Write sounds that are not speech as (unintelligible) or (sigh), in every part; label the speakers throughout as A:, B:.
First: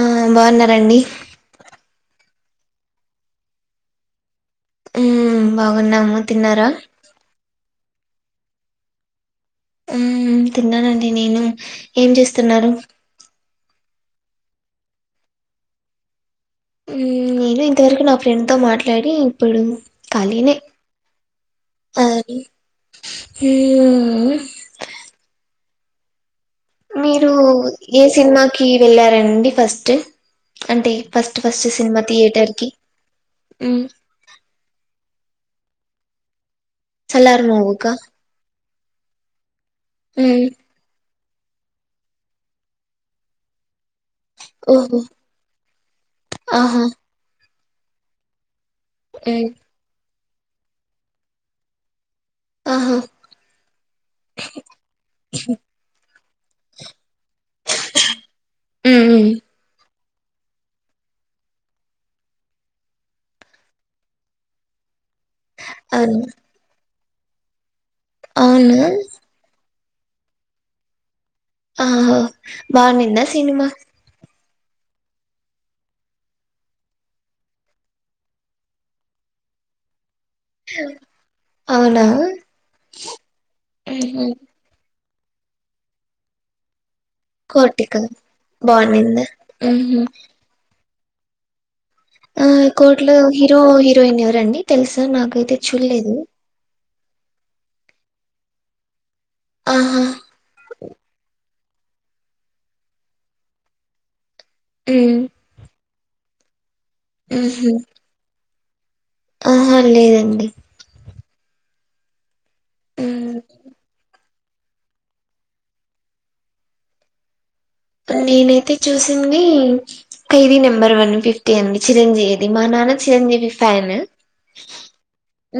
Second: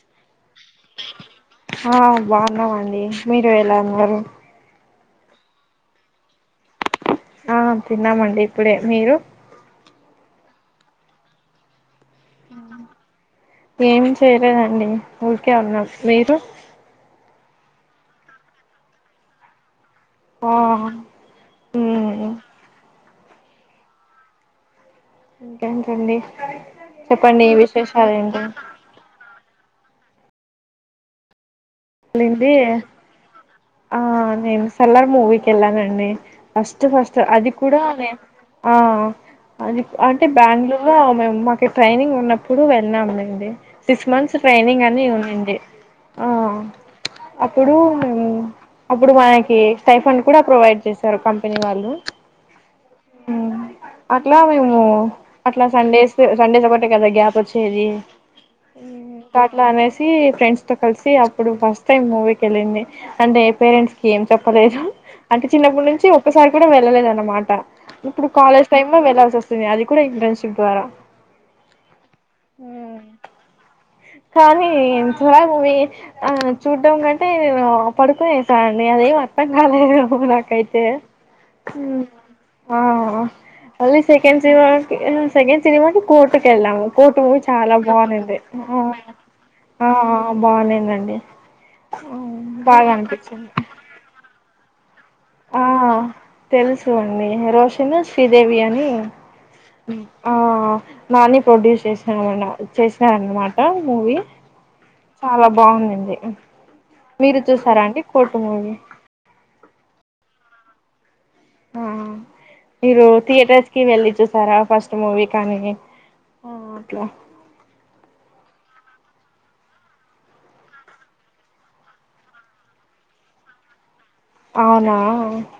A: ఆ బావున్నారా అండి
B: ఉన్నాామండి మీరు ఎలా ఉన్నారు
A: హ్మ్ బాగున్నాము తిన్నారా
B: ఆ తిన్నామండి ఇప్పుడే మీరు
A: హ్మ్ తిన్నానండి నేను ఏం చేస్తున్నారు
B: ఏం చేయలేదండి ఊరికే ఉన్నాం మీరు
A: మ్ నేను ఇంతవరకు నా ఫ్రెండ్ తో మాట్లాడి ఇప్పుడు కలిగనే
B: ఆ
A: ఆ
B: మ్మ్
A: మ్
B: ఇంకేంటండి.
A: మీరు
B: చెప్పండి
A: ఏ
B: విశేషాలు ఏంటి
A: సినిమాకి వెళ్లారండి ఫస్ట్ స్ట్ అంటే ఫస్ట్ ఫస్ట్ సినిమా
B: వెళ్లింది
A: థియేటర్ కి మ్మ్
B: ఆ నేన్ సాలార్ మూవీకెల్ల నండి ఫస్ట్ ఫస్ట్
A: సలార్
B: అది కూడా
A: మూవీకా
B: మేం ఆ అది అంటే
A: మ్మ్
B: బెంగళూరు మేము మాకే ట్రైనింగ్ ఉన్నప్పుడు వెళ్ళాము అండి సిక్స్ మంత్స్ ట్రైనింగ్
A: ఓహో
B: అని ఉన్నింది
A: ఆహా
B: అప్పుడూ మేము అప్పుడు
A: మ్మ్
B: మనకి స్టైఫండ్ కూడా ప్రొవైడ్ చేశారు కంపెనీ వాళ్ళు
A: ఆహా
B: అట్లా మేము అట్లా సండేస్ సండేస్ ఒకటే కదా గ్యాప్ వచ్చేది
A: మ్మ్ మ్మ్
B: అట్లా అనేస్ సీ ఫ్రెండ్స్తో కలిసి అప్పుడు ఫస్ట్ టైం మూవీకెళ్ళింది. అంటే పేరెంట్స్కి ఏం చెప్పలేదు. అంటే చిన్నప్పటి నుంచి
A: అవును
B: ఒక్కసారి కూడా వెళ్ళలేదన్న మాట. ఇప్పుడు కాలేజ్
A: అవునా
B: టైమ్లో వెళ్లాల్సి వస్తది అది కూడా ఇంటర్న్షిప్ ద్వారా
A: ఆహో బాగునిందా సినిమా
B: కానీ సాలార్ మూవీ ఆ చూడ్డం కంటే నేను పడుకునే అండి అదేం అర్థం కాలేదు. పో నాకైతే
A: అవునా
B: ఆ మళ్ళీ
A: మ్మ్
B: సెకండ్ సినిమా సెకండ్ సినిమాకి కోర్టు కెళ్ళము. కోర్టు మూవీ చాలా
A: కోటిక
B: బాగునింది.
A: బాగుండిందా
B: ఆ
A: ఊహు
B: బాగుండేనం డి
A: ఆ కోర్ట్ లో హీరో హీరోయిన్ ఎవరండి. తెల్స్
B: ఆ తెల్సు అండి రోషన్ శ్రీదేవి అని
A: ఆహా
B: ఉమ్ ఆ నాని ప్రొడ్యూస్ చేసినారన చేసారనమాట మూవీ
A: ఉమ్
B: చాలా బాగుందండి మీరు
A: ఊహు
B: చూసారా అండి కోర్టు మూవీ
A: ఆహా లేదండి
B: ఆ మీరు
A: ఉమ్
B: థయేటర్స్ కి వెళ్ళి చూస్తూ తారా ఫస్ట్ మూవీ కానీ అ అట్లా
A: నేనైతే చూసింది ఖైదీ నెంబర్ వన్ ఫిఫ్టీ అండి చిరంజీవిది మా నాన్న చిరంజీవి ఫ్యాన్
B: అవునా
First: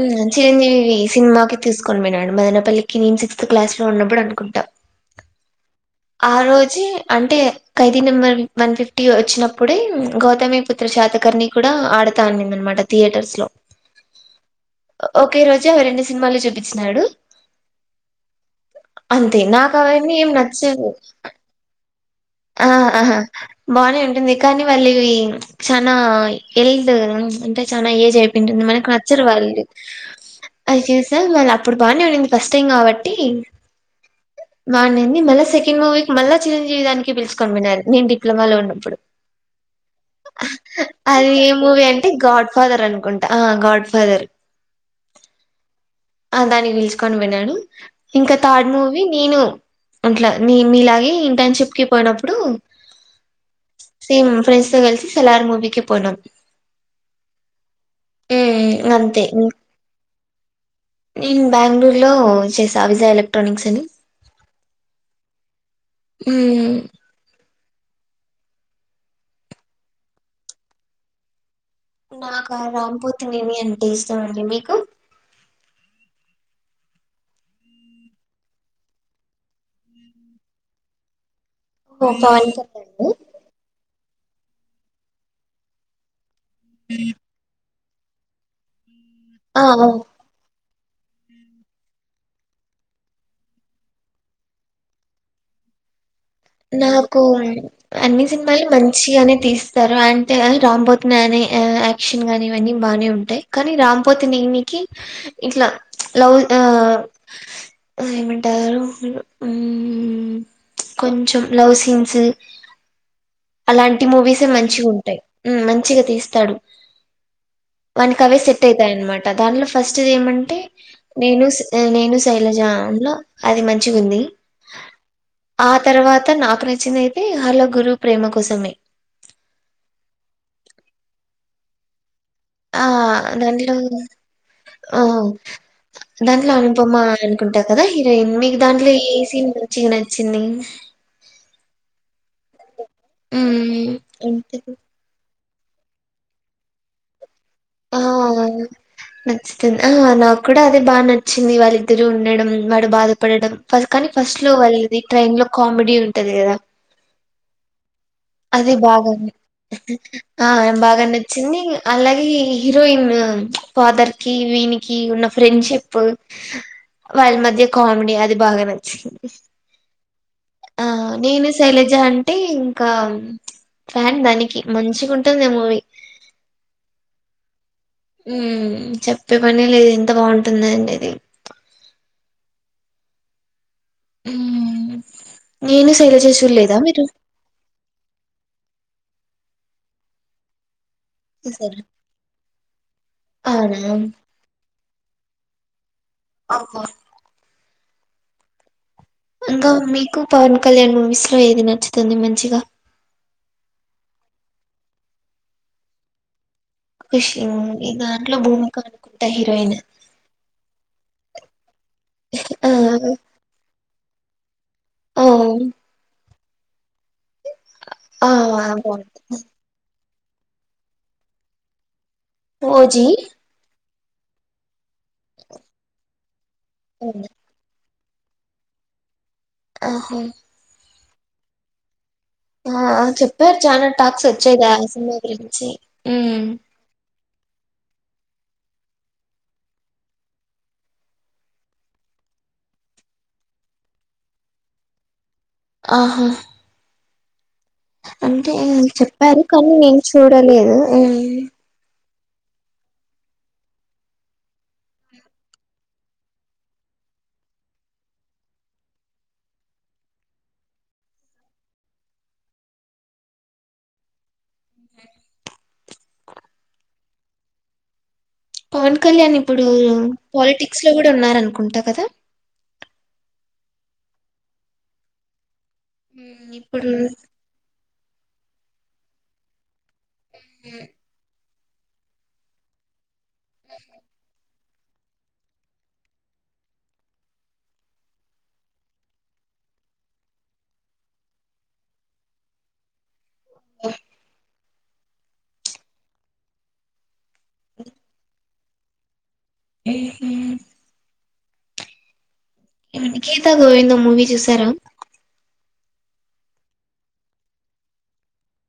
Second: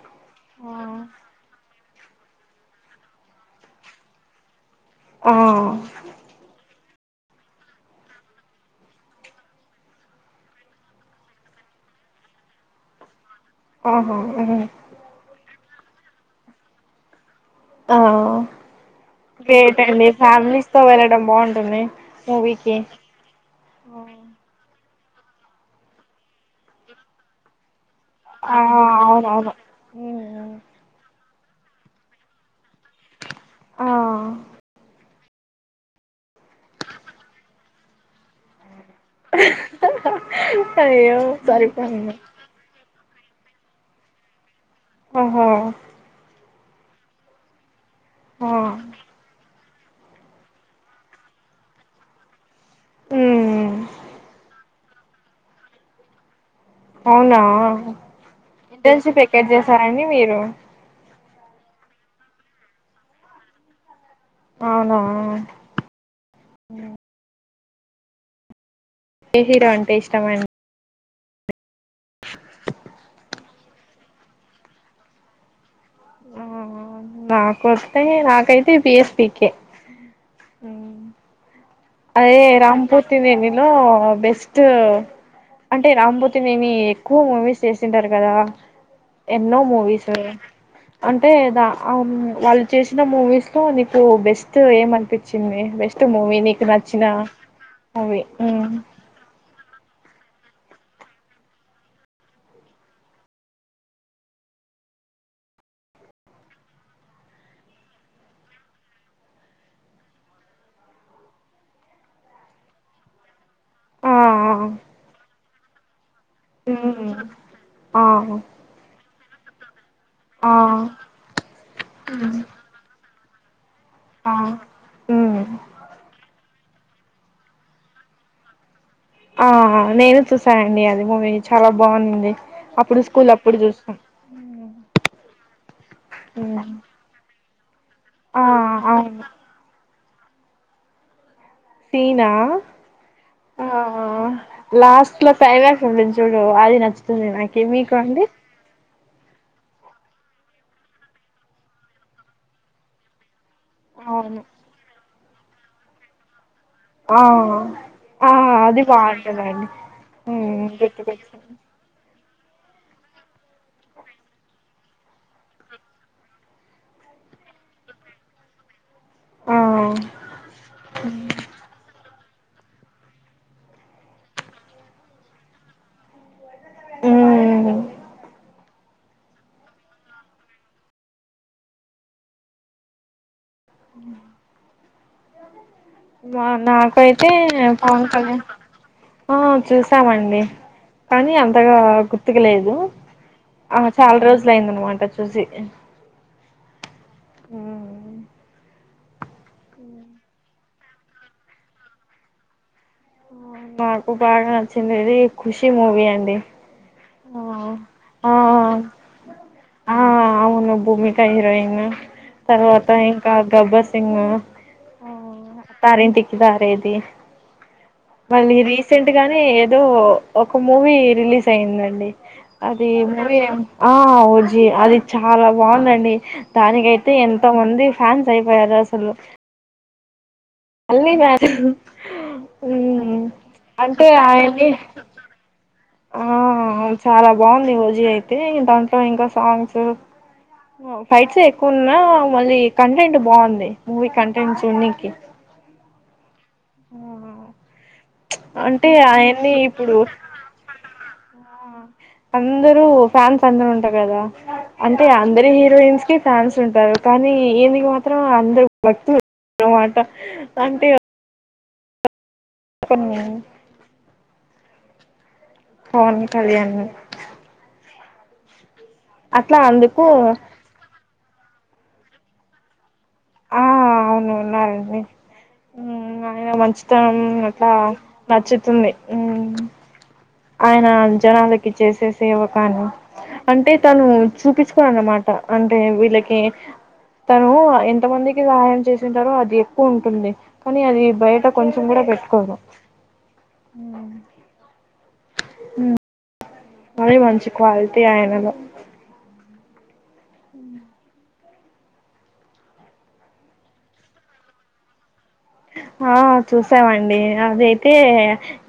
A: ఉమ్ చిరంజీవి వి సినిమాకి తీసుకు కొన్ని మీ నాయనా మదనపల్లికి నేను సిక్స్త్ క్లాస్ లో ఉన్నప్పుడు అనుకుంటా
B: ఆ
A: ఆ రోజే అంటే ఖైదీ నెంబర్ వన్ ఫిఫ్టీ వచ్చినప్పుడే గౌతమి పుత్ర శాతకర్ని కూడా ఆడతా అనింద అన్నమాట థియేటర్స్ లో
B: ఆహా ఓహ
A: చూసే రెండు సినిమాలు చూపించినాడు
B: ఆ
A: అంతే నాకు
B: ఏటండి
A: అవన్నీ ఏం
B: ఫ్యామిలీ తో
A: నచ్చవు
B: వెళ్ళడం బాగుంటుంది
A: ఆ
B: మూవీకి
A: ఆహా బాగానే ఉంటుంది కానీ అలి చానా ఎల్డ అంట తన ఏజ్ అయిపోయి
B: ఆ
A: ఉంటుంది మనకు నచ్చరు
B: అవునవును
A: వాళ్ళు అది చదు మాళ్ళ అప్పుడు బానే ఉన్నంది ఫస్ట్ టైం కాబట్టి
B: ఆ
A: బాగుండింది మళ్ళా సెకండ్ మూవీ మళ్ళా చిరంజీగారిని పిలుచుకొని పోయిన్నారు. నేను డిప్లొమా లో ఉన్నప్పుడు
B: అయే సరిపోయింది
A: అంట ఆ గాడ్ ఫాదర్
B: ఆహో
A: ఆ దాన్ని పీలుచుకొని వెళ్ళను ఇంకా
B: ఆ
A: థర్డ్ మూవీ నేను ఉంట్లా మీ మీలాగే ఇంటర్న్షిప్ కి పోయినప్పుడు
B: ఉమ్
A: సేమ్ ఫ్రెండ్స్ తో కలి సలార్ మూవికి పోయినం
B: అవునా
A: మ్
B: ఇంటర్న్షిప్
A: అంతే
B: ఎక్కడ చేసారండి మీరు
A: నేను బెంగళూరులో చేసా విజయ్ ఎలక్ట్రానిక్స్ అని
B: అవునా
A: మ్
B: ఏ హీరో అంటే ఇష్టమ అండి
A: నాక రామ్ పోతినేని అంటే ఇష్టంమండి మీకు
B: నాకు వస్తే నాకైతే పి ఎస్ పి కె
A: ఓ
B: అదే
A: పవన్
B: రామ్
A: కళ్యాణ్
B: పోతినేని లో బెస్ట్ అంటే రామ్ పోతి నేని ఎక్కువ మూవీస్ చేసింటారు కదా ఎన్నో
A: ఆ ఆ
B: మూవీస్ అంటేద వాళ్ళు చేసిన మూవీస్ లో నీకు బెస్ట్ ఏమీ అనిపించింది బెస్ట్ మూవీ నీకు నచ్చిన
A: నాకు
B: మూవీ
A: అన్ని సినిమాలు
B: ఉమ్
A: మంచిగానే తీస్త స్తారు అంటే రామ్ పోతినేని అనే యాక్షన్ గానీ ఇవన్నీ బాగానే ఉంటాయి కానీ రామ్ పోతినేని కి ఇట్లా లవ్ ఏమంటారు కొంచం లవ్ సీన్స్ అలాంటి
B: ఆ
A: మూవీస్ మంచిగా ఉంటాయి మంచి చ్చిగ తీ స్తడు
B: ఉమ్ ఆ
A: వన్ కవే సెట్ అవుతాయి అనమాట ప్రధాలు ఫస్ట్ది
B: ఆ
A: ఏమంటే నేను నేను శైలజంలో అది మంచి మంచిగ ఉంది
B: ఆ ఉమ్
A: తర్వాత నాకు నచ్చినయితే హలో గురువు ప్రేమ కోసమే
B: ఆ నేను చూసానండి అది మూవీ చాలా బాగుంది
A: ఆ
B: అప్పుడు స్కూల్ అప్పుడు
A: దాంట్లో
B: చూసాం
A: దాంట్లో
B: ఉమ్
A: అనుపమ కుంట కదా హీరోయిన్
B: ఆ
A: మీకు దాంట్లో ఏ
B: అవును
A: సీన్ మంచిగా న చింది
B: సీనా ఆ
A: హ్మ్. అంతేనా
B: లాస్ట్ల క్లైమాక్ ఉంది చూడు అది నచ్చుతుంది నాకు ఏమి అండి
A: ఆ! నచ్చుతుంది ఆ నాకు కూడా అదే బాగా నచ్చింది వాళ్ళిద్దరూ ఉండడం వాడు బాధపడడం ఫ కానీ ఫస్ట్
B: అవును
A: లో వల్ది ట్రైన్ లో కామెడీ ఉంటంది కదా
B: ఆ ఆ
A: అది బాగా ఉంది.
B: బాగుంటదండి
A: ఆ
B: ఉమ్
A: బాగా
B: గుర్తుకొచ్చింది
A: నచ్చింది అలాగే హీరోయిన్ ఫాదర్ కి వీనికి ఉన్న ఫ్రెండ్షిప్ వాళ్ళ మధ్య కామెడీ అది బాగా నచ్ చ్చింది.
B: ఆ
A: ఆ నేను శైలజ అంటే ఇంకా ఫ్యాన్ దానికి మంచిగా ఉంటుంది. ఆ మూవీ
B: హ్
A: ఉ చెప్పే పని లేదు. ఎంత బాగుంటుందండి అది ఉమ్ నేను శైలజ
B: మా
A: చూడలేదా మీరు
B: నాకైతే పవన్ కళ్యాణ్ ఆ చూసామండి కానీ అంతగా
A: చూసారా
B: గుర్తుకు లేదు. ఆ
A: అవునా
B: చాలా రోజులు అయిందన్న మాట చూసి
A: ఓహో
B: ఉమ్
A: ఇంకా మీకు పవన్ కళ్యాణ్ మూవీస్ లో ఏది నచ్చుతుంది. మంచిగా
B: మాకు బాగా నచ్చింది ఇది ఖుషి మూవీ అండి.
A: ఖుషీ
B: ఆ
A: మూవీ
B: ఆ
A: దాంట్లో భూమిక అనుకుంటా హీరోయిన్
B: ఆ అవును భూమిక హీరోయిన్
A: ఆ
B: (unintelligible)
A: ఓ
B: ఆత్త రేంటి కిదారేది
A: ఆ
B: మళ్ళీ రీసెంట్
A: బాగుంది
B: గానే ఏదో ఒక మూవీ రిలీజ్ అయింది. అండి అది
A: ఓజీ
B: మూవీ ఏమో ఆ ఓజీ అది చాలా బాగుందండి. దానికైతే
A: అవునా?
B: ఎంతోమంది ఫ్యాన్స్ అయిపోయారూ అసలు
A: ఓహో
B: అన్ని గాదు
A: ఆ చెప్పారు. ఛానా
B: అంటే
A: టాక్స్ వోచ్చయి. ఆ సినిమా గురించి ఉమ్
B: ఆవున్ చాలా బాగుంది. ఓజీ అయితే దాంట్లో ఇంకా సాంగ్స్ ఫైట్స్ ఏ ఎక్కువన్నా మళ్ళీ కంటెంట్ బాగుంది. మూవీ కంటెంట్స్ చుడానికి
A: ఆహా అంటే చెప్పారు
B: ఆయన్ని
A: కానీ
B: ఇప్పుడు
A: నేను చూడలేదు. ఆ
B: అందరు ఫ్యాన్స్ అందరు ఉంటారు గా. అంటే అందరి హీరోయిన్స్ కి ఫ్యాన్స్ ఉంటారు. కానీ ఈయనికీ మాత్రం అందరుభక్తులు అన్నమాట అంటే ఇతను
A: అ
B: కళ్యాణ్
A: పవన్ కళ్యాణ్
B: అట్లా
A: ఇప్పుడు
B: అందుకు
A: పాలిటిక్స్ లో కూడా హ్ ఉన్నారనుకుంటా కదా
B: ఆ అవును ఉన్నానండి ఆయన
A: ఉమ్ ఇప్పుడు
B: మంచుతనం అట్లా నచ్చుతుంది ఆయన జనాలకి కి చేసే సేవ కాని అంటే తను చూపిచు అన్నమాట అంటే వీళ్ళకి తను ఎంత మందికి సహాయం చేసింటారో అది ఎక్కువ ఉంటుంది కానీ అది బయట కొంచెం కూడా పెట్టుకోదు హ అదే మంచింది క్వాలిటీ ఆనలో
A: ఏహా గీతా గోవిందం మూవీ చూసారా
B: ఆ చూసామండి అదైతే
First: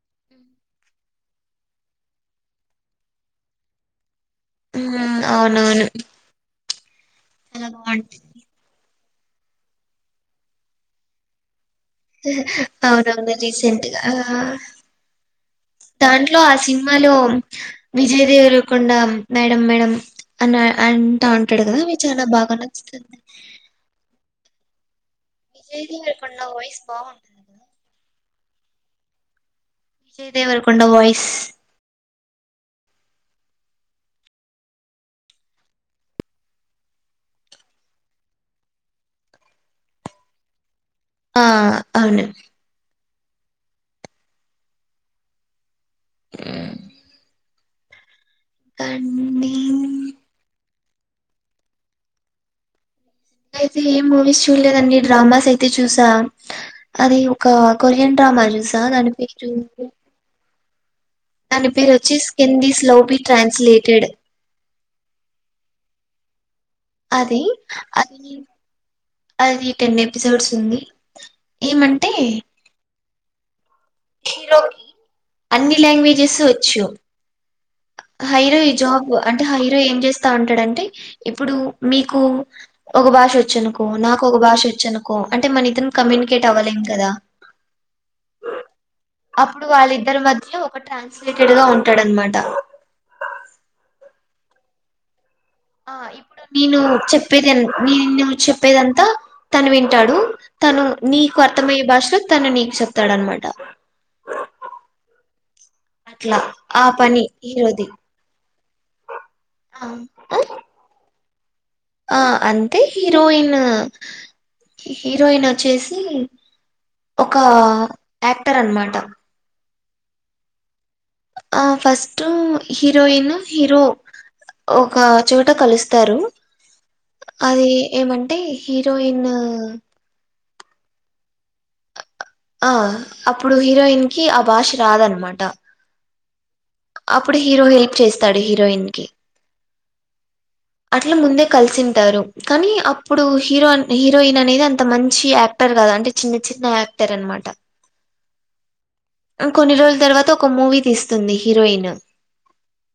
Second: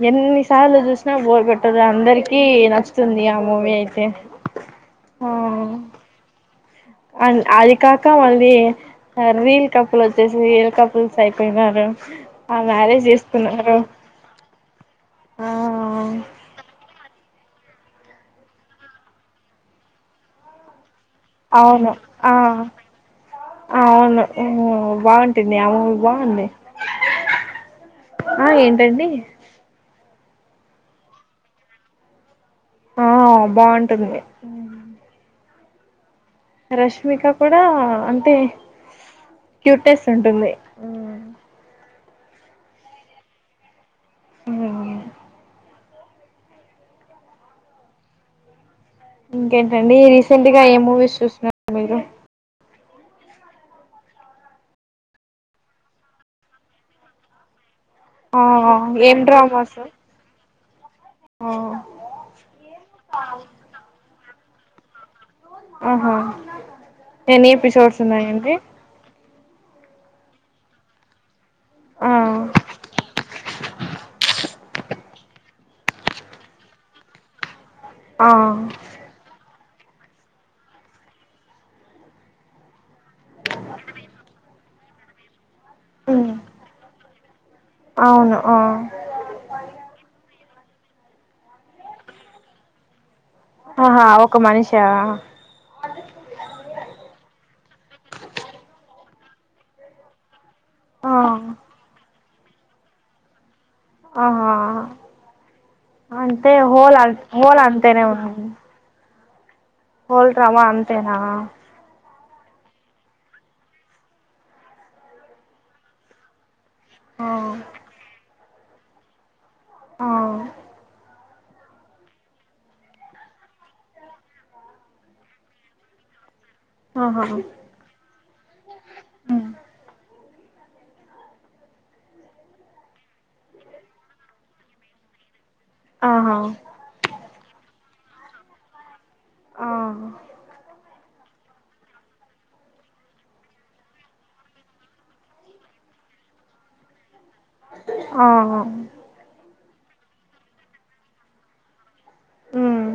B: ఎన్నిసార్లు చూసినా బోర్ కొట్టదు అందరిక నచ్చుతుంది ఆ మూవీ అయితే
A: ఆ అవును అవును
B: అ అది కాక మళ్ళీ రీల్ కప్పులు వచ్చేసి రియల్ కప్పుల్స్ అయిపోయినారు ఆ మ్యారేజ్
A: అవునవును
B: చేసుకున్నారు
A: రీసెంట్గా
B: ఆ
A: దాంట్లో ఆసీ సినిమాలో విజయ్ దేవరకొండ మేడం మేడం అన్న అంటూ అంటాడు కదా
B: అవును
A: మీ చాలా
B: ఆ
A: బాగా నచ్చుతుంది
B: ఉహు బాగుంటా బాగుంటుంది ఆ
A: విజయ్
B: మూవీ
A: దేవరకొండ
B: బాగుంది
A: వాయిస్ బాగుంటుంది కదా
B: ఆ ఏంటండి
A: విజయదేవర కొండ వోయిస్
B: ఆ బాగుంటుంది రష్మిక కూడా అంటే క్యూట్నెస్ ఉంటుంది
A: ఆ అవును
B: మ్
A: ఆ
B: ఇంకేంటండి రీసెంట్ గా ఏం మూవీస్ చూస్తున్నారు మీరు
A: అయితే ఏం మూవీస్ చూడలేదండి డ్రామాస్ అయితే చూసా అది ఒక కొరియన్
B: ఆ
A: డ్రామా చూసా దాని
B: ఏం
A: పేరు
B: డ్రామాస్ ఆ
A: దాని పేరు వచ్చి కిందీ స్ లోబి ట్రాన్స్లేటెడ్
B: ఆహో
A: అది
B: ఎన్ని ఎపిసోడ్స్
A: అది
B: ఉన్నాయండి
A: అది టెన్ ఎపిసోడ్స్ ఉంది. ఏమంటే
B: ఆ
A: హీరోకి అన్ని లాంగ్వేజెస్ వచ్చు
B: ఆ
A: హైరో ఈ జాబ్ అంటే హై ఏం చేస్తా ఉంటాడంటే ఇప్పుడు మీకు ఒక భాష వచ్చినుకో నాకు ఒక భాష వ చ్చనుకో అం టే మన ఇద్దరం
B: మ్
A: కమ్యూనికేట్ అవ్వలేం కదా
B: అవును ఆ
A: అప్పుడు వాళ్ళిద్దరి మధ్య ఒక ట్రాన్స్లేటెడ్ గా ఉంటాడనమాట
B: అహా ఒక మనిషా
A: ఆ ఇప్పుడు నేను చెప్పేది నేను చెప్పేదంతా తను వింటాడు తను
B: ఆ
A: నీకు అర్థమయ్యే భాషలో త ను నీక్ చెప్తాడన్న మాట
B: ఆహా
A: అట్లా
B: అంతే
A: ఆ
B: హోలా అ
A: పని
B: హోల్
A: హీరోది
B: అంతేనే ఉ
A: ఆ
B: హోల్ డ్రామా అంతేనా (inaudible)
A: ఆ అంతే హీరోయిన్ హీరోయిన్ వచ్చేసి
B: ఆ
A: ఒక ఆక్ క్టర్నమాట
B: ఆ
A: ఆ ఫస్ట్ హీరోయిన్ హీరో ఒక చోట కలుస్తారు
B: ఆహా
A: అది ఏమంటే హీరోయిన్
B: ఉమ్
A: ఆ అప్పుడు హీరోయిన్ కి ఆ భాష రాదనమాట
B: ఆహా
A: అప్పుడు హీరో హెల్ప్ చేస్తాడు హీరోయిన్ కి
B: ఆ
A: అట్లా ముందే కలిసి ఉంటారు కానీ అప్పుడు హీరో హీరోయిన్ అనేది అంత మంచి యాక్టర్ కాదు అంటే చిన్న చిన్న యాక్టర్ అనమాట
B: ఆ అ
A: కొన్ని రోజుల తర్వాత ఒక మూవీ తీస్తుంది హీరోయిన్
B: ఉం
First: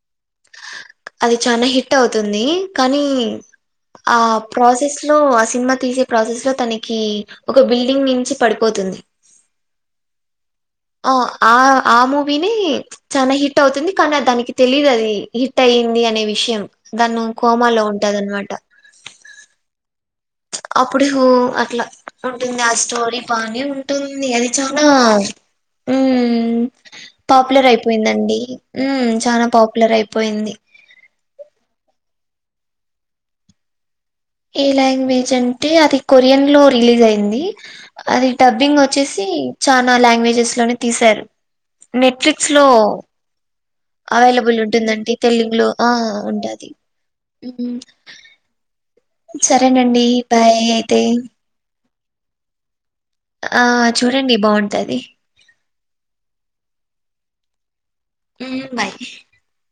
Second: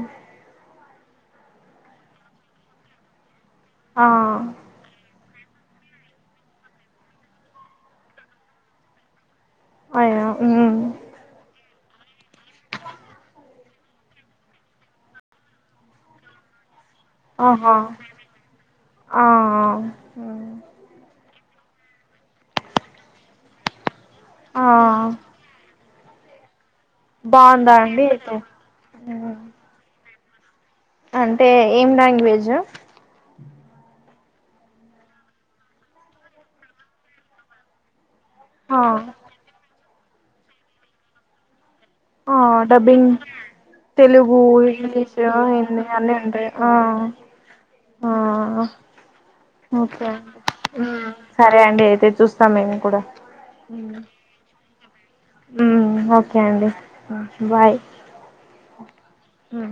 A: అది చనా హిట్ అవుతుంది కానీ ఆ ప్రాసెస్ లో అస్ సినిమా తీసే ప్రాసెస్ లో తనకి ఒక బిల్డింగ్ నుంచి పడిపోతుంది.
B: అయ ఉం
A: ఆ ఆ ఆము వినీ చాన హిట్ హిట్ అవుతుంది కానీ దానికి తెలీదు అది హిట్ అయ్యింది అనే విషయం దాన్నో
B: ఆహా
A: కోమాలో ఉంటది అన్నమాట
B: ఆ
A: అప్పుడు హు అట్లా ఉంటుంది ఆ స్టోరీ పానీ ఉంటుంది అది
B: ఆ
A: చాలా మ్మ్ పాపులర్
B: బాగుందా అండి అయితే
A: అయిపోయిందండి హ్మ్ చానా పాపులర్ అయిపో పోయింది
B: అంటే ఏం లాంగ్వేజ్
A: ఏ లాంగ్వేజ్ అంటే అది కొరియన్ లో రిలీజ్ అయింది అది డబ్బింగ్
B: ఆ
A: వచ్చేసి ప్చ్ చానా లాంగ్వేజెస్ లోనే తీశారు నెట్
B: ఆ
A: ఫ్లిక్స్ లో
B: డబ్బింగ్ తెలుగు
A: అవైలబుల్ ఉంటుందండి
B: ఇంగ్లీష్
A: తెలుగులో
B: హిందీ అన్నీ ఉంటాయి ఆ ఆ ఓకే అండి సరే అండి అయితే చూస్తాం మేము కూడా
A: ఆ చూడండి బాగుంటు అతది
B: ఓకే అండి బాయ్
A: ఉమ్ బాయ్
B: ఆ